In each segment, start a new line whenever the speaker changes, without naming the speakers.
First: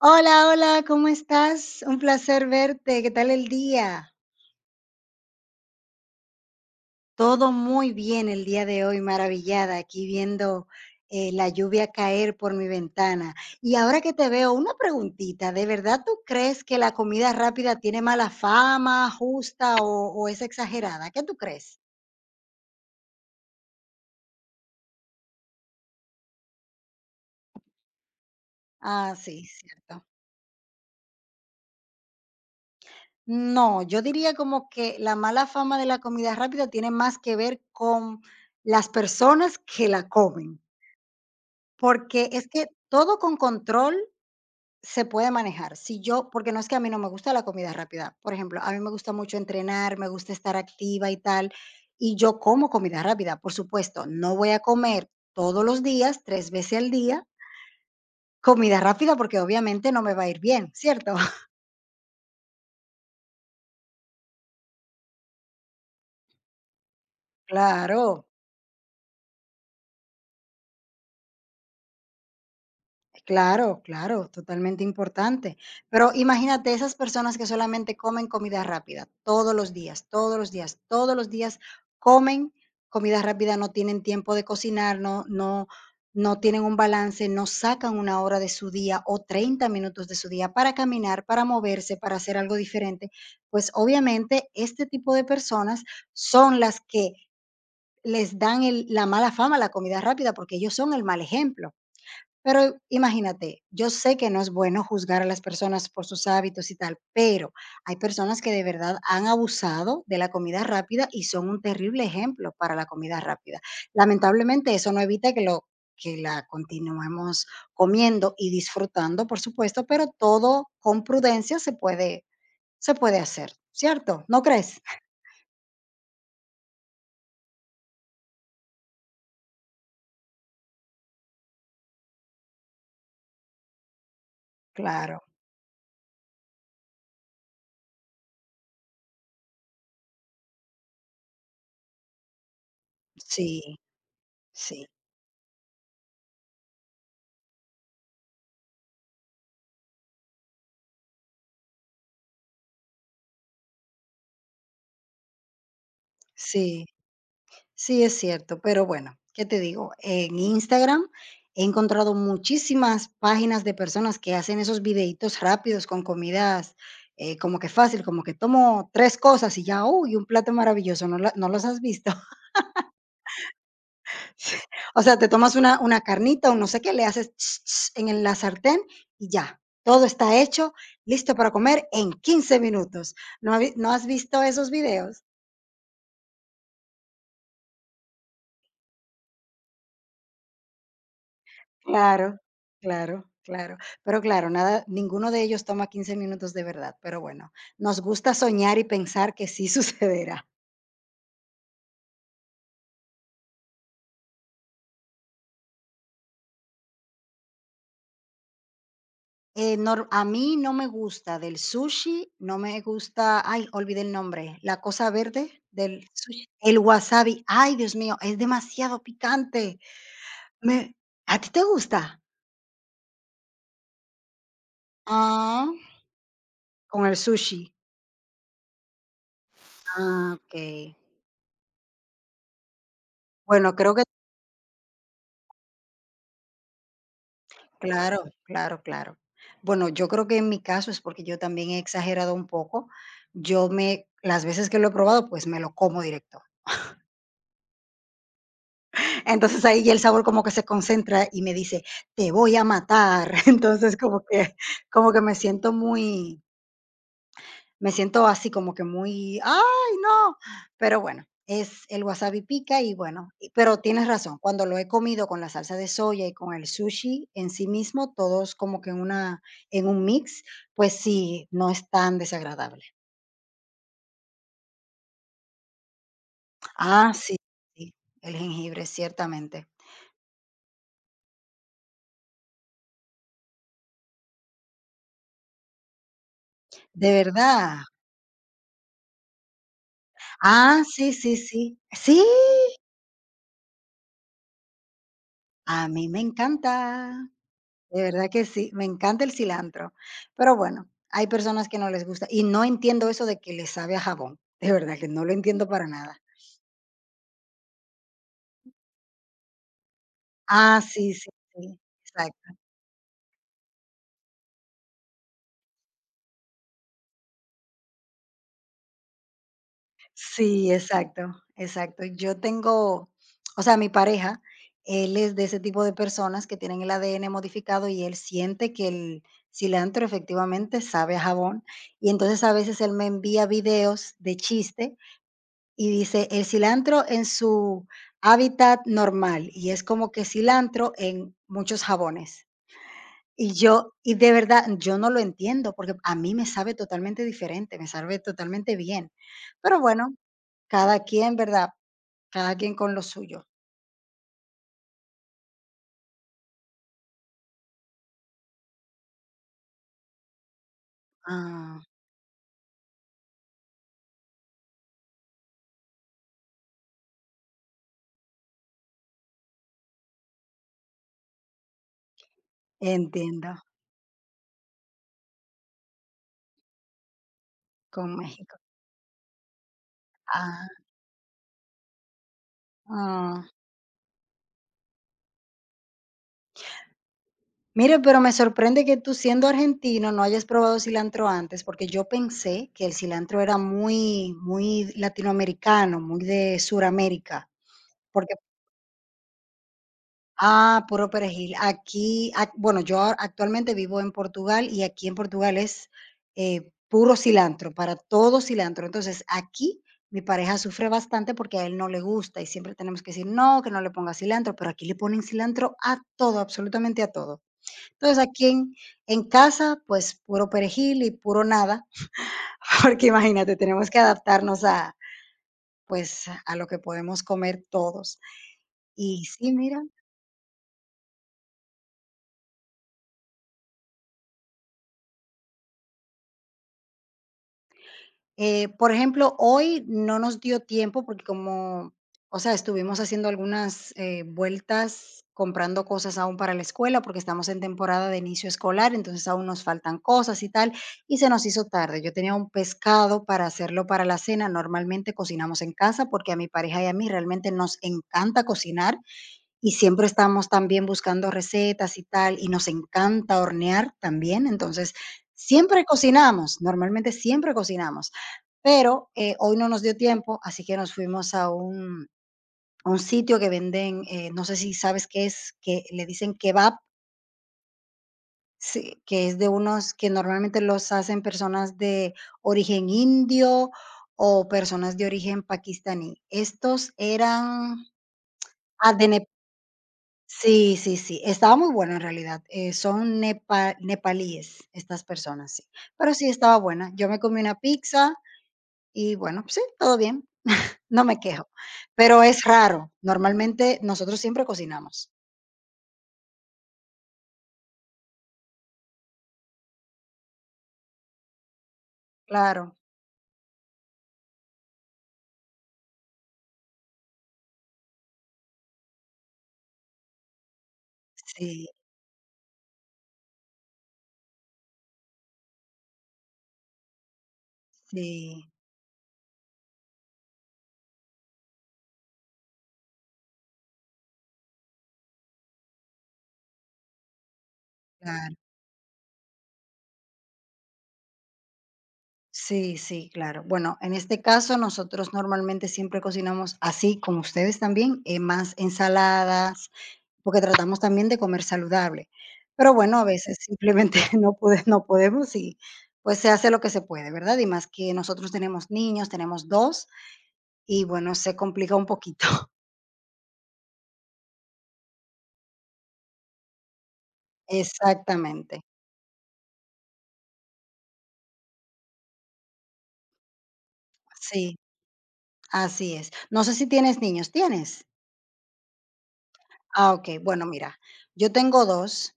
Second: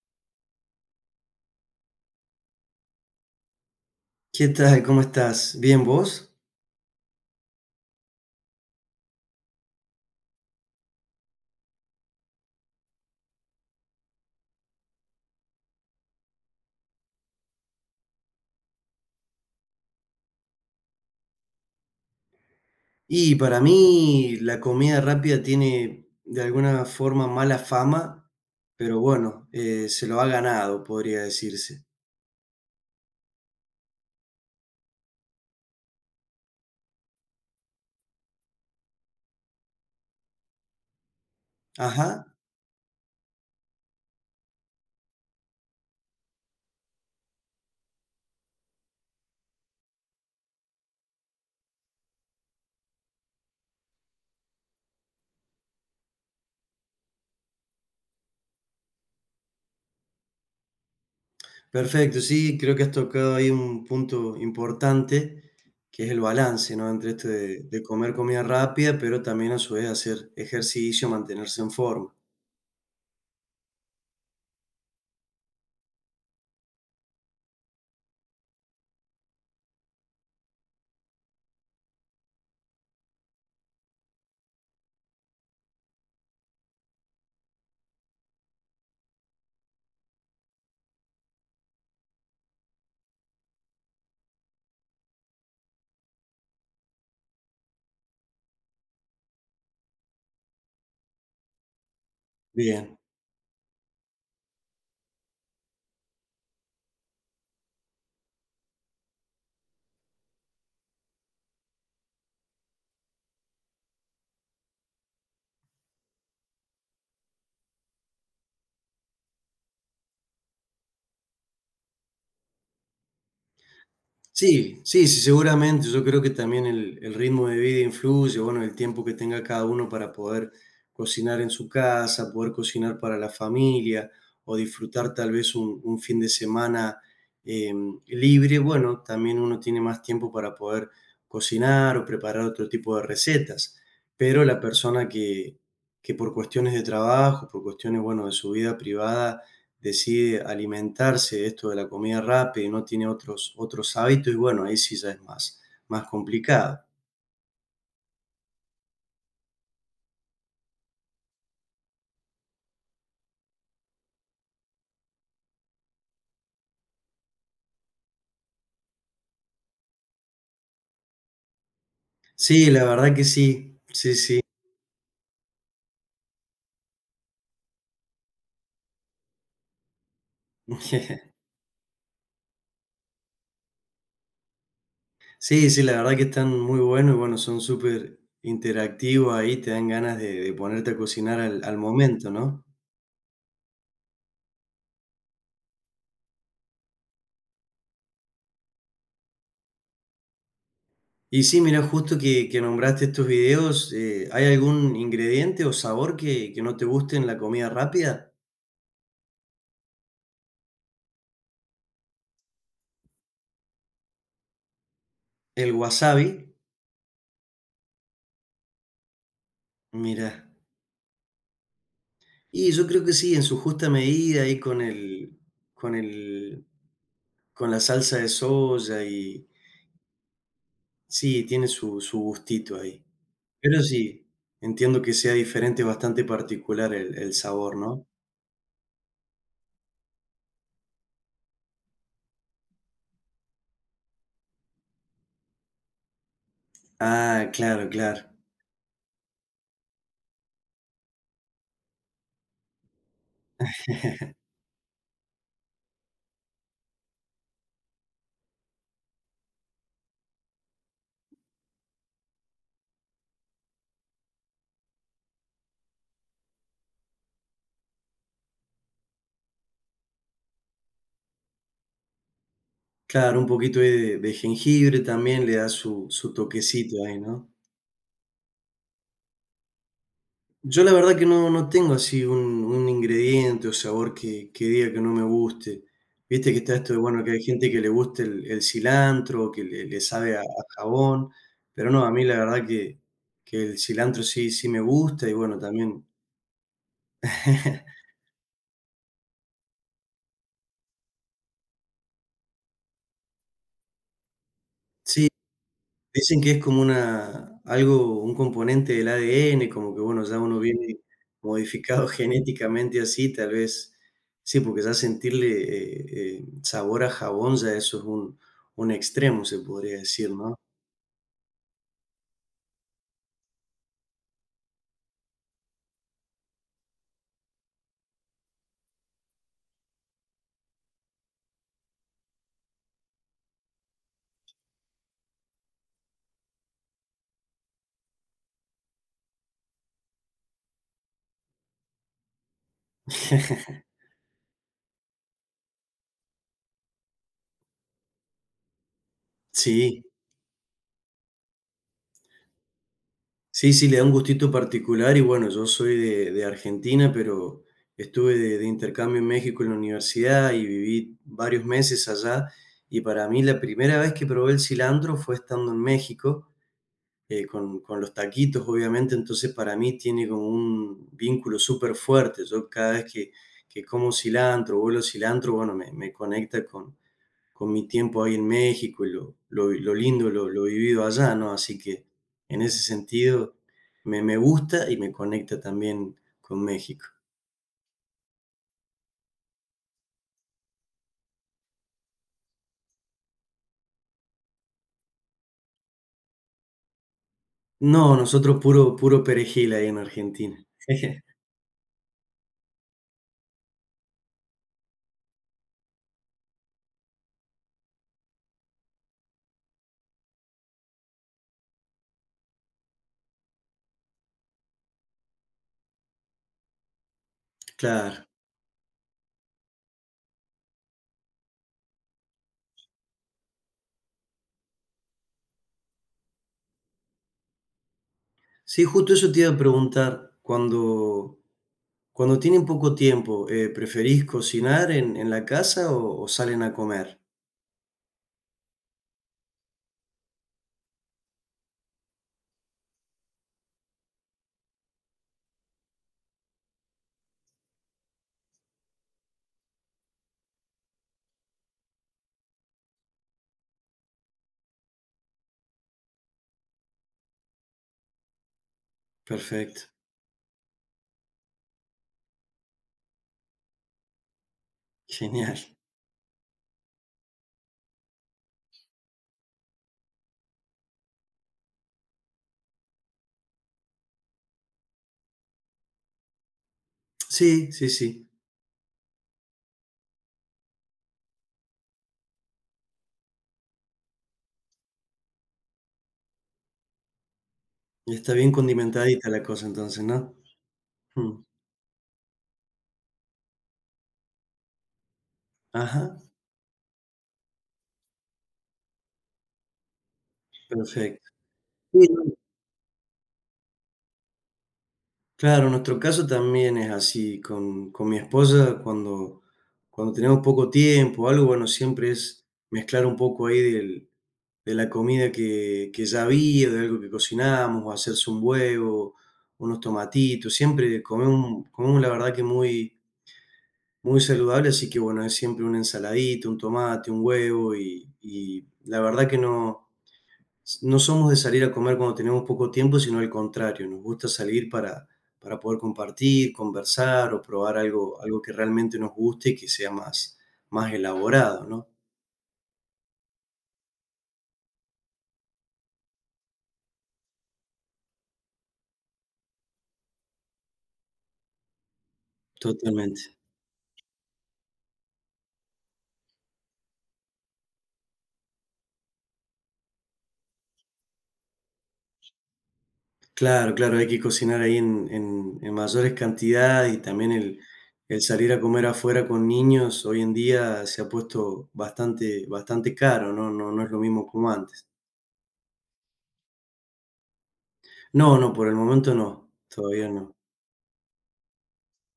Hola, hola, ¿cómo estás? Un placer verte. ¿Qué tal el día?
¿Qué tal? ¿Cómo estás? ¿Bien vos?
Todo muy bien el día de hoy, maravillada, aquí viendo la lluvia caer por mi ventana. Y ahora que te veo, una preguntita, ¿de verdad tú crees que la comida rápida tiene mala fama, justa o es exagerada? ¿Qué tú crees?
Y para mí la comida rápida tiene de alguna forma mala fama, pero
Ah, sí,
bueno,
cierto.
se lo ha ganado, podría decirse.
No, yo diría como que la mala fama de la comida rápida tiene más que ver con las personas que la comen.
Ajá,
Porque es que todo con control se puede manejar. Si yo porque no es que a mí no me gusta la comida rápida. Por ejemplo, a mí me gusta mucho entrenar, me gusta estar activa y tal, y yo como comida rápida, por supuesto. No voy a comer todos los días, 3 veces al día, comida rápida, porque obviamente no me va a ir bien, ¿cierto?
perfecto, sí, creo que has tocado ahí un punto importante, que es el balance, ¿no? Entre esto de comer
Claro.
comida rápida, pero también a su vez hacer ejercicio, mantenerse en forma.
Claro, claro, totalmente importante. Pero imagínate esas personas que solamente comen comida rápida todos los días, todos los días, todos los días comen comida rápida, no tienen tiempo de cocinar, no tienen un balance, no sacan una hora de su día o 30 minutos de su día para caminar, para moverse, para hacer algo diferente. Pues obviamente este tipo de personas son las que la mala fama a la comida rápida porque ellos son el mal ejemplo. Pero
Bien.
imagínate, yo sé que no es bueno juzgar a las personas por sus hábitos y tal, pero hay personas que de verdad han abusado de la comida rápida y son un terrible ejemplo para la comida rápida. Lamentablemente, eso no evita que lo que la continuemos comiendo y disfrutando, por supuesto, pero todo con prudencia se puede hacer, ¿cierto? ¿No crees?
Sí, sí, sí, seguramente. Yo creo que también el ritmo de vida influye, bueno, el tiempo que tenga cada uno para poder cocinar en su casa, poder cocinar para la familia o disfrutar
Claro,
tal vez un fin de semana eh, libre. Bueno, también uno tiene más tiempo para poder cocinar o preparar otro tipo de
sí,
recetas. Pero la
sí,
persona que por cuestiones de trabajo, por cuestiones, bueno, de su vida privada, decide alimentarse de esto de la comida rápida y no tiene otros hábitos, y bueno, ahí sí ya es más complicado.
sí. Sí, es cierto, pero bueno, ¿qué te digo? En Instagram he encontrado muchísimas páginas de personas que hacen esos videitos rápidos con comidas como que fácil, como que tomo tres cosas y ya, uy, un plato maravilloso, ¿no, no los has visto?
Sí, la verdad que sí, sí, sí.
O sea, te tomas una carnita o no sé qué, le haces ch, ch en la sartén y ya, todo está hecho, listo para comer en 15 minutos. ¿No, no has visto esos videos?
Sí, sí, la verdad que están muy buenos y bueno, son súper interactivos ahí, te dan ganas de ponerte a cocinar al
Claro,
momento, ¿no?
claro, claro. Pero claro, nada, ninguno de ellos toma 15 minutos de verdad, pero bueno, nos gusta soñar y pensar que sí sucederá.
Y sí, mira, justo que nombraste estos videos, ¿hay algún ingrediente o sabor que no te guste en la comida rápida?
A mí no me gusta del sushi, no me gusta, ay, olvidé el nombre, la cosa verde
El
del
wasabi,
sushi, el wasabi, ay, Dios mío, es demasiado picante.
mira.
Me, ¿a ti te gusta?
Y yo creo que sí, en su justa medida y con el
Ah,
con el
con el
con
sushi.
la salsa de soya y
Ah, ok.
sí, tiene su su gustito ahí.
Bueno,
Pero
creo que
sí, entiendo que sea diferente, bastante particular el sabor, ¿no?
Claro, claro, claro. Bueno, yo creo que en mi caso es porque yo también he exagerado un poco. Las veces que lo he probado, pues me lo como directo.
Ah, claro, claro.
Entonces ahí ya el sabor como que se concentra y me dice, te voy a matar. Como que me siento muy, me siento así como que muy, ¡ay, no! Pero bueno, es el wasabi pica y bueno, pero tienes razón, cuando lo he comido con la salsa de soya y con el sushi en sí mismo, todos como que en en un mix, pues sí, no es tan desagradable.
Claro, un poquito ahí de jengibre también le da su su toquecito
Ah,
ahí,
sí,
¿no?
sí, el jengibre, ciertamente.
Yo la verdad que no, no tengo así un ingrediente o sabor que diga que no me guste. Viste que está esto de,
De
bueno, que hay gente
verdad.
que le gusta el cilantro, que le sabe a
Ah, sí,
jabón,
sí, sí.
pero no, a
Sí,
mí la verdad que el cilantro sí, sí me gusta y bueno,
a mí
también,
me encanta. De verdad que sí, me encanta el cilantro. Pero bueno, hay personas que no les gusta y no entiendo eso de que le sabe a jabón. De verdad que no
sí.
lo entiendo para nada.
Dicen que es como una algo, un componente del ADN, como que, bueno, ya uno
Ah,
viene
sí, sí, sí,
modificado
exacto.
genéticamente así, tal vez, sí, porque ya sentirle, sabor a jabón, ya eso es un extremo, se podría decir, ¿no?
Sí, exacto, exacto. Yo tengo, o sea, mi pareja, él es de ese tipo de personas que tienen el ADN modificado y él siente que el cilantro efectivamente sabe a jabón. Y entonces a veces él me envía videos de chiste y dice: "El cilantro en su hábitat normal", y es como que cilantro en muchos jabones. Y de verdad, yo no lo entiendo, porque a mí me sabe totalmente diferente, me sabe totalmente bien. Pero
Sí,
bueno, cada quien, ¿verdad? Cada quien con lo suyo.
sí, sí, le da un gustito particular y, bueno, yo soy de Argentina, pero estuve de intercambio en México en la universidad y viví varios
Ah,
meses allá, y para mí la primera vez que probé el cilantro fue estando en México. Con los taquitos, obviamente, entonces para mí tiene como un vínculo súper fuerte. Yo cada vez que,
entiendo,
que como cilantro, vuelo cilantro, bueno, me conecta con mi
con
tiempo ahí en
México.
México y lo lindo, lo
Ah,
vivido allá, ¿no? Así que en ese
ah.
sentido me, me gusta y me conecta también con México.
Mire, pero me sorprende que tú siendo argentino no hayas probado cilantro antes, porque yo pensé que el cilantro era muy, muy latinoamericano, muy de Suramérica,
No,
porque,
nosotros puro, puro perejil ahí en Argentina.
ah, puro perejil. Aquí, bueno, actualmente vivo en Portugal y aquí en Portugal es puro cilantro, para todo cilantro. Entonces, aquí mi pareja sufre bastante porque a él no le gusta y siempre tenemos que decir, no, que no le ponga cilantro, pero aquí le ponen cilantro a todo, absolutamente a todo. Entonces
Claro.
aquí en, en casa, pues puro perejil y puro nada, porque imagínate, tenemos que adaptarnos a, pues, a lo que podemos comer todos.
Sí, justo
Y
eso te iba
sí,
a
mira,
preguntar. Cuando, cuando tienen poco tiempo, ¿preferís cocinar en la casa o salen a comer?
Por ejemplo, hoy no nos dio tiempo porque estuvimos haciendo algunas vueltas comprando cosas aún para la escuela porque estamos en temporada de inicio escolar, entonces aún nos faltan cosas y tal, y se nos hizo tarde. Yo tenía un pescado para hacerlo para la cena. Normalmente cocinamos en casa porque a mi pareja y a mí realmente nos encanta cocinar y
Perfecto,
siempre estamos también buscando recetas y tal, y nos encanta hornear también, entonces
genial.
normalmente siempre cocinamos, pero, hoy no nos dio tiempo, así que nos fuimos a un sitio que venden, no sé si sabes qué es, que le dicen kebab,
Sí, sí, sí.
sí, que es de unos que normalmente los hacen personas de origen indio o personas de origen paquistaní. Estos eran
Está bien
ah, de
condimentadita la cosa entonces, ¿no?
sí, sí, sí,
Mm.
estaba muy buena en realidad, son nepalíes estas personas, sí, pero
Ajá,
sí estaba buena. Yo me comí una pizza y bueno, pues sí, todo bien, no me
perfecto.
quejo,
Sí,
pero
no.
es raro, normalmente nosotros siempre cocinamos.
Claro, nuestro caso también es así. Con mi esposa, cuando, cuando tenemos poco tiempo o algo, bueno, siempre es
Claro,
mezclar un poco ahí del, de la comida que ya había, de algo que cocinamos, o hacerse un huevo, unos tomatitos, siempre
sí,
comemos, comemos la verdad que muy, muy saludable, así que bueno, es siempre una ensaladita, un tomate, un huevo,
sí,
y la verdad que no, no somos de salir a comer cuando tenemos poco tiempo, sino al contrario, nos gusta salir para poder compartir, conversar o probar algo,
claro,
algo que realmente nos guste y que sea más elaborado, ¿no?
sí, sí, claro. Bueno, en este caso nosotros normalmente siempre cocinamos así como ustedes también, más ensaladas, porque tratamos también de comer saludable. Pero bueno, a
Totalmente.
veces simplemente no podemos y, pues, se hace lo que se puede, ¿verdad? Y más que nosotros tenemos niños, tenemos 2 y bueno, se complica un poquito.
Claro, claro, hay que cocinar ahí en mayores cantidades y también el salir
Exactamente.
a comer afuera con niños hoy en día se ha puesto bastante bastante caro, ¿no? No, no es lo mismo
Sí,
como antes.
así es. No sé si tienes niños, ¿tienes?
No, no, por el momento no,
Ah,
todavía
okey.
no.
Bueno, mira, yo tengo 2,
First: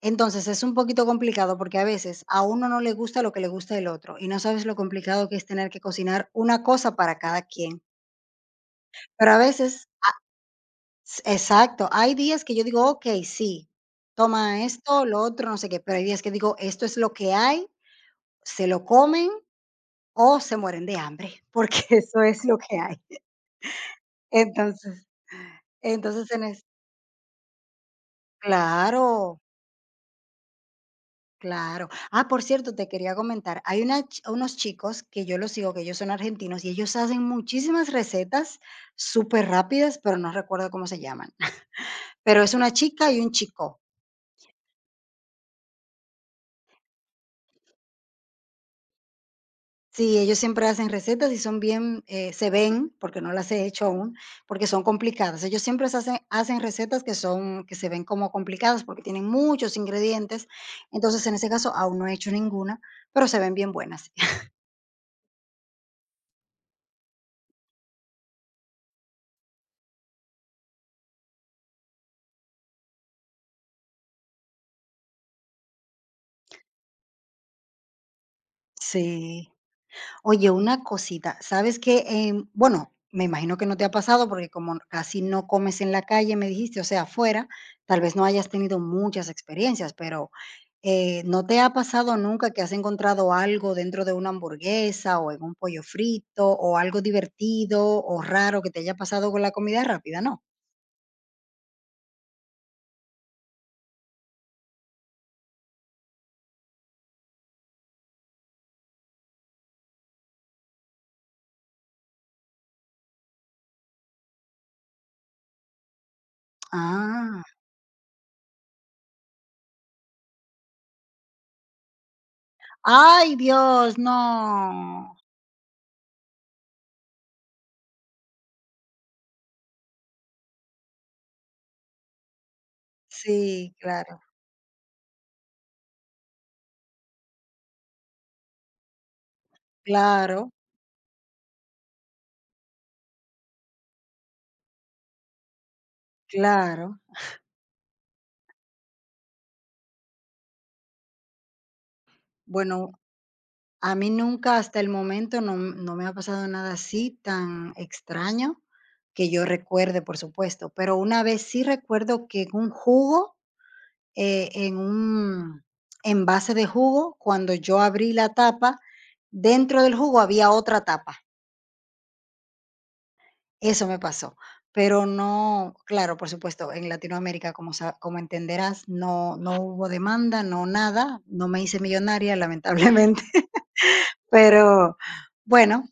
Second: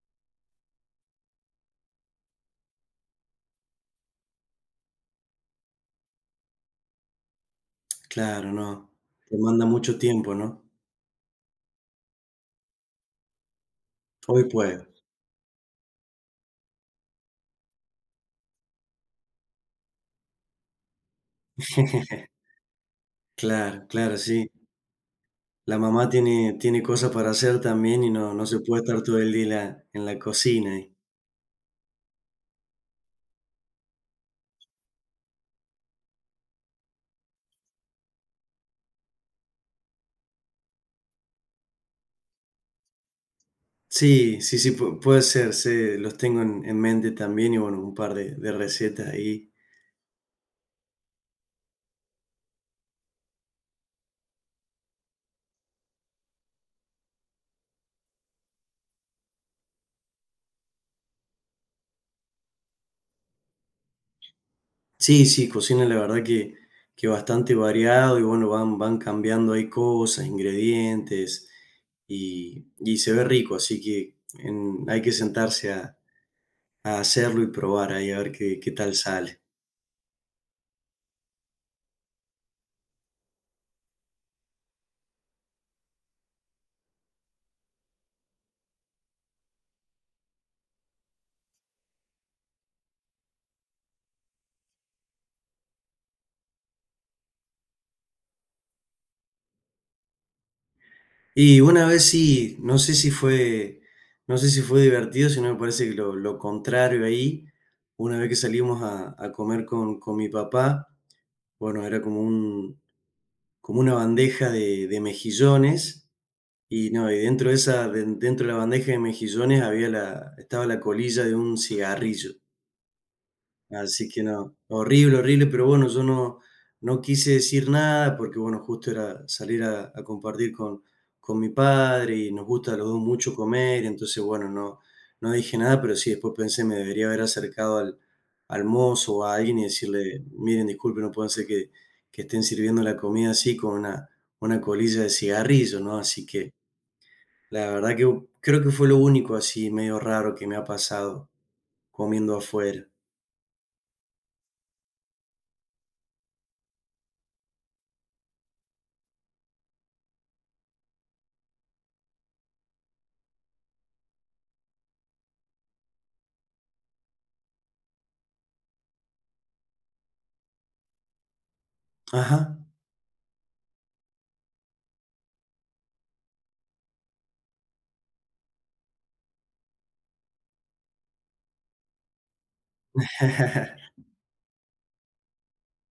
entonces es un poquito complicado porque a veces a uno no le gusta lo que le gusta el otro, y no sabes lo complicado que es tener que cocinar una cosa para cada quien.
Claro, no.
Pero a
Demanda
veces
mucho tiempo, ¿no?
S exacto. Hay días que yo digo: "Okey, sí,
Hoy
toma
puedo.
esto, lo otro, no sé qué", pero hay días que digo: "Esto es lo que hay, se lo comen o se mueren de hambre", porque eso es lo que hay.
Claro, claro, sí.
Entonces
La mamá
entonces en
tiene
es
tiene cosas para hacer también y no, no se puede estar todo el
claro,
día en la cocina.
claro. Ah, por cierto, te quería comentar, hay una ch unos chicos que yo los sigo, que ellos son argentinos y ellos hacen muchísimas recetas súper rápidas, pero no recuerdo cómo se llaman. Pero es una chica y un chico.
Sí, sí, sí, pu puede ser, se los tengo en mente también y bueno, un par de recetas ahí.
Sí, ellos siempre hacen recetas y son bien, se ven, porque no las he hecho aún, porque son complicadas. Ellos siempre se hacen, hacen recetas que son, que se ven como complicadas porque tienen muchos ingredientes. Entonces, en ese caso, aún no he hecho ninguna, pero se ven bien buenas.
Sí, sí, cocina la verdad que bastante variado y bueno, van cambiando ahí cosas, ingredientes y se ve rico, así que en hay que sentarse a hacerlo y probar ahí a ver qué qué tal sale.
Sí. Oye, una cosita, ¿sabes qué? Bueno, me imagino que no te ha pasado porque como casi no comes en la calle, me dijiste, o sea, afuera, tal vez no hayas tenido muchas experiencias, pero ¿no te ha pasado nunca que has encontrado algo dentro de una hamburguesa o en un pollo frito o algo divertido o raro que te haya pasado con la comida rápida? No.
Y una vez sí, no sé si fue no sé si fue divertido, sino me parece que lo contrario ahí, una vez que salimos a comer con mi papá. Bueno, era como un como una bandeja de mejillones y no, y
Ah,
dentro de esa den dentro de la bandeja de mejillones había la estaba la colilla de un cigarrillo.
ay Dios,
Así
no.
que no, horrible, horrible, pero bueno, yo no, no quise decir nada porque, bueno, justo era salir a compartir con mi padre y nos gusta a los dos mucho
Sí,
comer,
claro,
entonces, bueno, no, no dije nada, pero sí, después pensé, me debería haber acercado al, al mozo o a alguien y decirle,
claro,
miren, disculpen, no pueden ser que estén sirviendo la comida así con una colilla de cigarrillo, ¿no? Así que
claro.
la verdad que creo que fue lo único así medio raro que me ha pasado comiendo afuera.
Bueno, a mí nunca, hasta el momento, no me ha pasado nada así tan extraño, que yo recuerde, por supuesto. Pero una vez sí recuerdo que en un jugo, en un envase de jugo, cuando yo abrí la tapa, dentro del jugo había otra tapa.
Ajá.
Eso me pasó. Pero no, claro, por supuesto, en Latinoamérica, como sa como entenderás, no hubo demanda, no nada, no me hice millonaria, lamentablemente. Pero bueno,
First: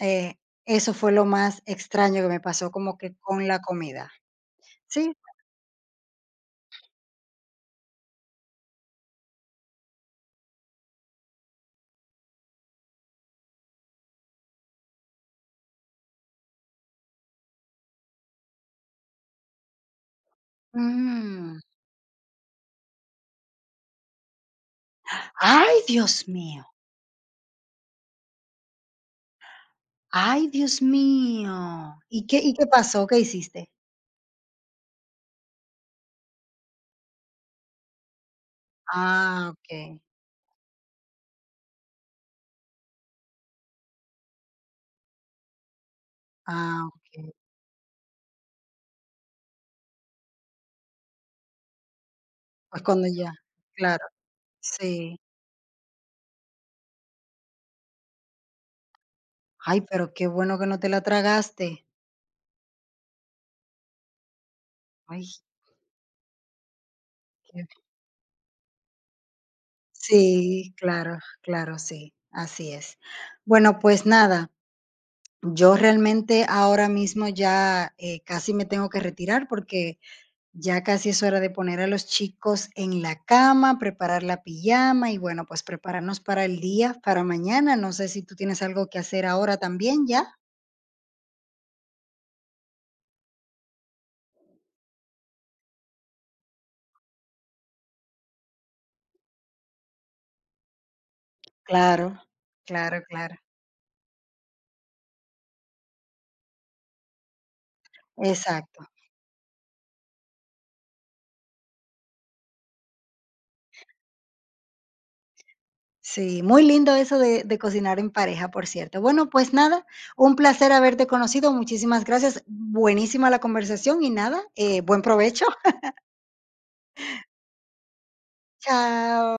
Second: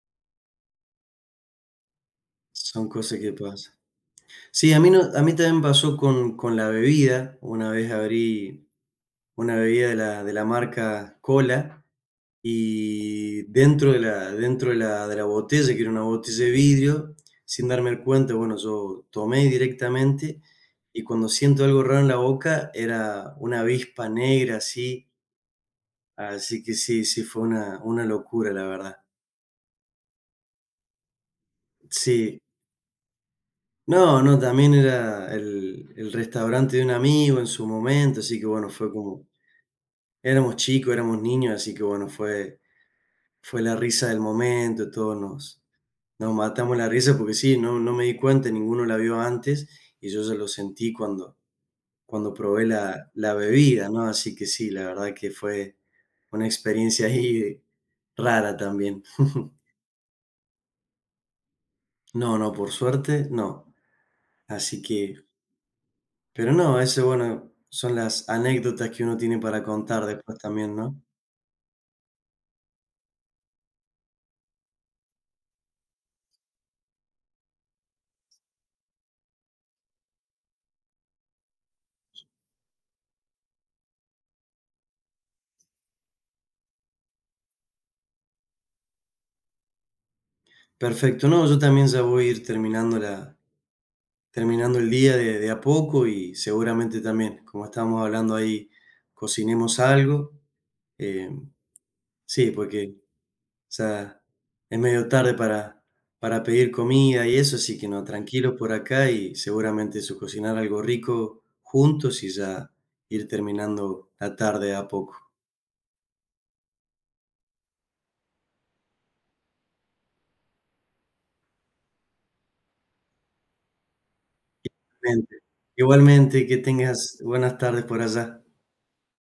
eh, eso fue lo más extraño que me pasó
Son
como que
cosas que
con la
pasan.
comida.
Sí, a mí no
Sí.
a mí también pasó con la bebida. Una vez abrí una bebida de la marca Cola, y dentro de la botella, que era una botella de vidrio, sin darme cuenta, bueno, yo tomé directamente, y cuando
Mm.
siento algo raro en la boca, era una avispa negra así,
Ay, Dios
así
mío.
que sí, sí, fue una locura, la verdad.
Ay, Dios mío. ¿Y qué
Sí.
y qué pasó? ¿Qué hiciste?
No, no, también era el restaurante de un amigo en su momento, así que bueno, fue como,
Ah, okey.
éramos chicos, éramos niños, así que bueno, fue, fue la risa del momento, todos nos, nos matamos
Ah,
la risa
okey.
porque sí, no, no me di cuenta, ninguno la vio antes y yo se lo sentí cuando, cuando probé
Pues cuando
la,
ya
la bebida, ¿no?
claro,
Así que sí, la verdad
sí.
que fue una experiencia ahí rara también.
Ay, pero qué bueno que no te la tragaste.
No, no, por suerte, no. Así que
Ay,
pero no, ese, bueno,
qué
son las anécdotas que uno tiene para contar después
sí,
también, ¿no?
claro, claro, sí, así es. Bueno, pues nada. Yo realmente ahora mismo ya, casi me tengo que retirar porque ya casi es hora de poner a los chicos en la cama, preparar la pijama y bueno, pues prepararnos para el día, para mañana. No sé si tú tienes algo que hacer ahora también ya.
Perfecto, no, yo también ya voy a ir terminando la, terminando el día de a poco y seguramente también, como estábamos hablando ahí, cocinemos algo. eh,
Claro,
sí, porque
claro, claro.
ya es medio tarde para pedir comida y eso, así que no, tranquilo por
Exacto.
acá y seguramente eso, cocinar algo rico juntos y ya ir terminando la tarde de a poco.
Sí, muy lindo eso de cocinar en pareja, por cierto. Bueno, pues nada, un placer haberte conocido. Muchísimas gracias. Buenísima la conversación y nada, buen
Igualmente,
provecho.
igualmente, que tengas buenas tardes por allá.
Chao.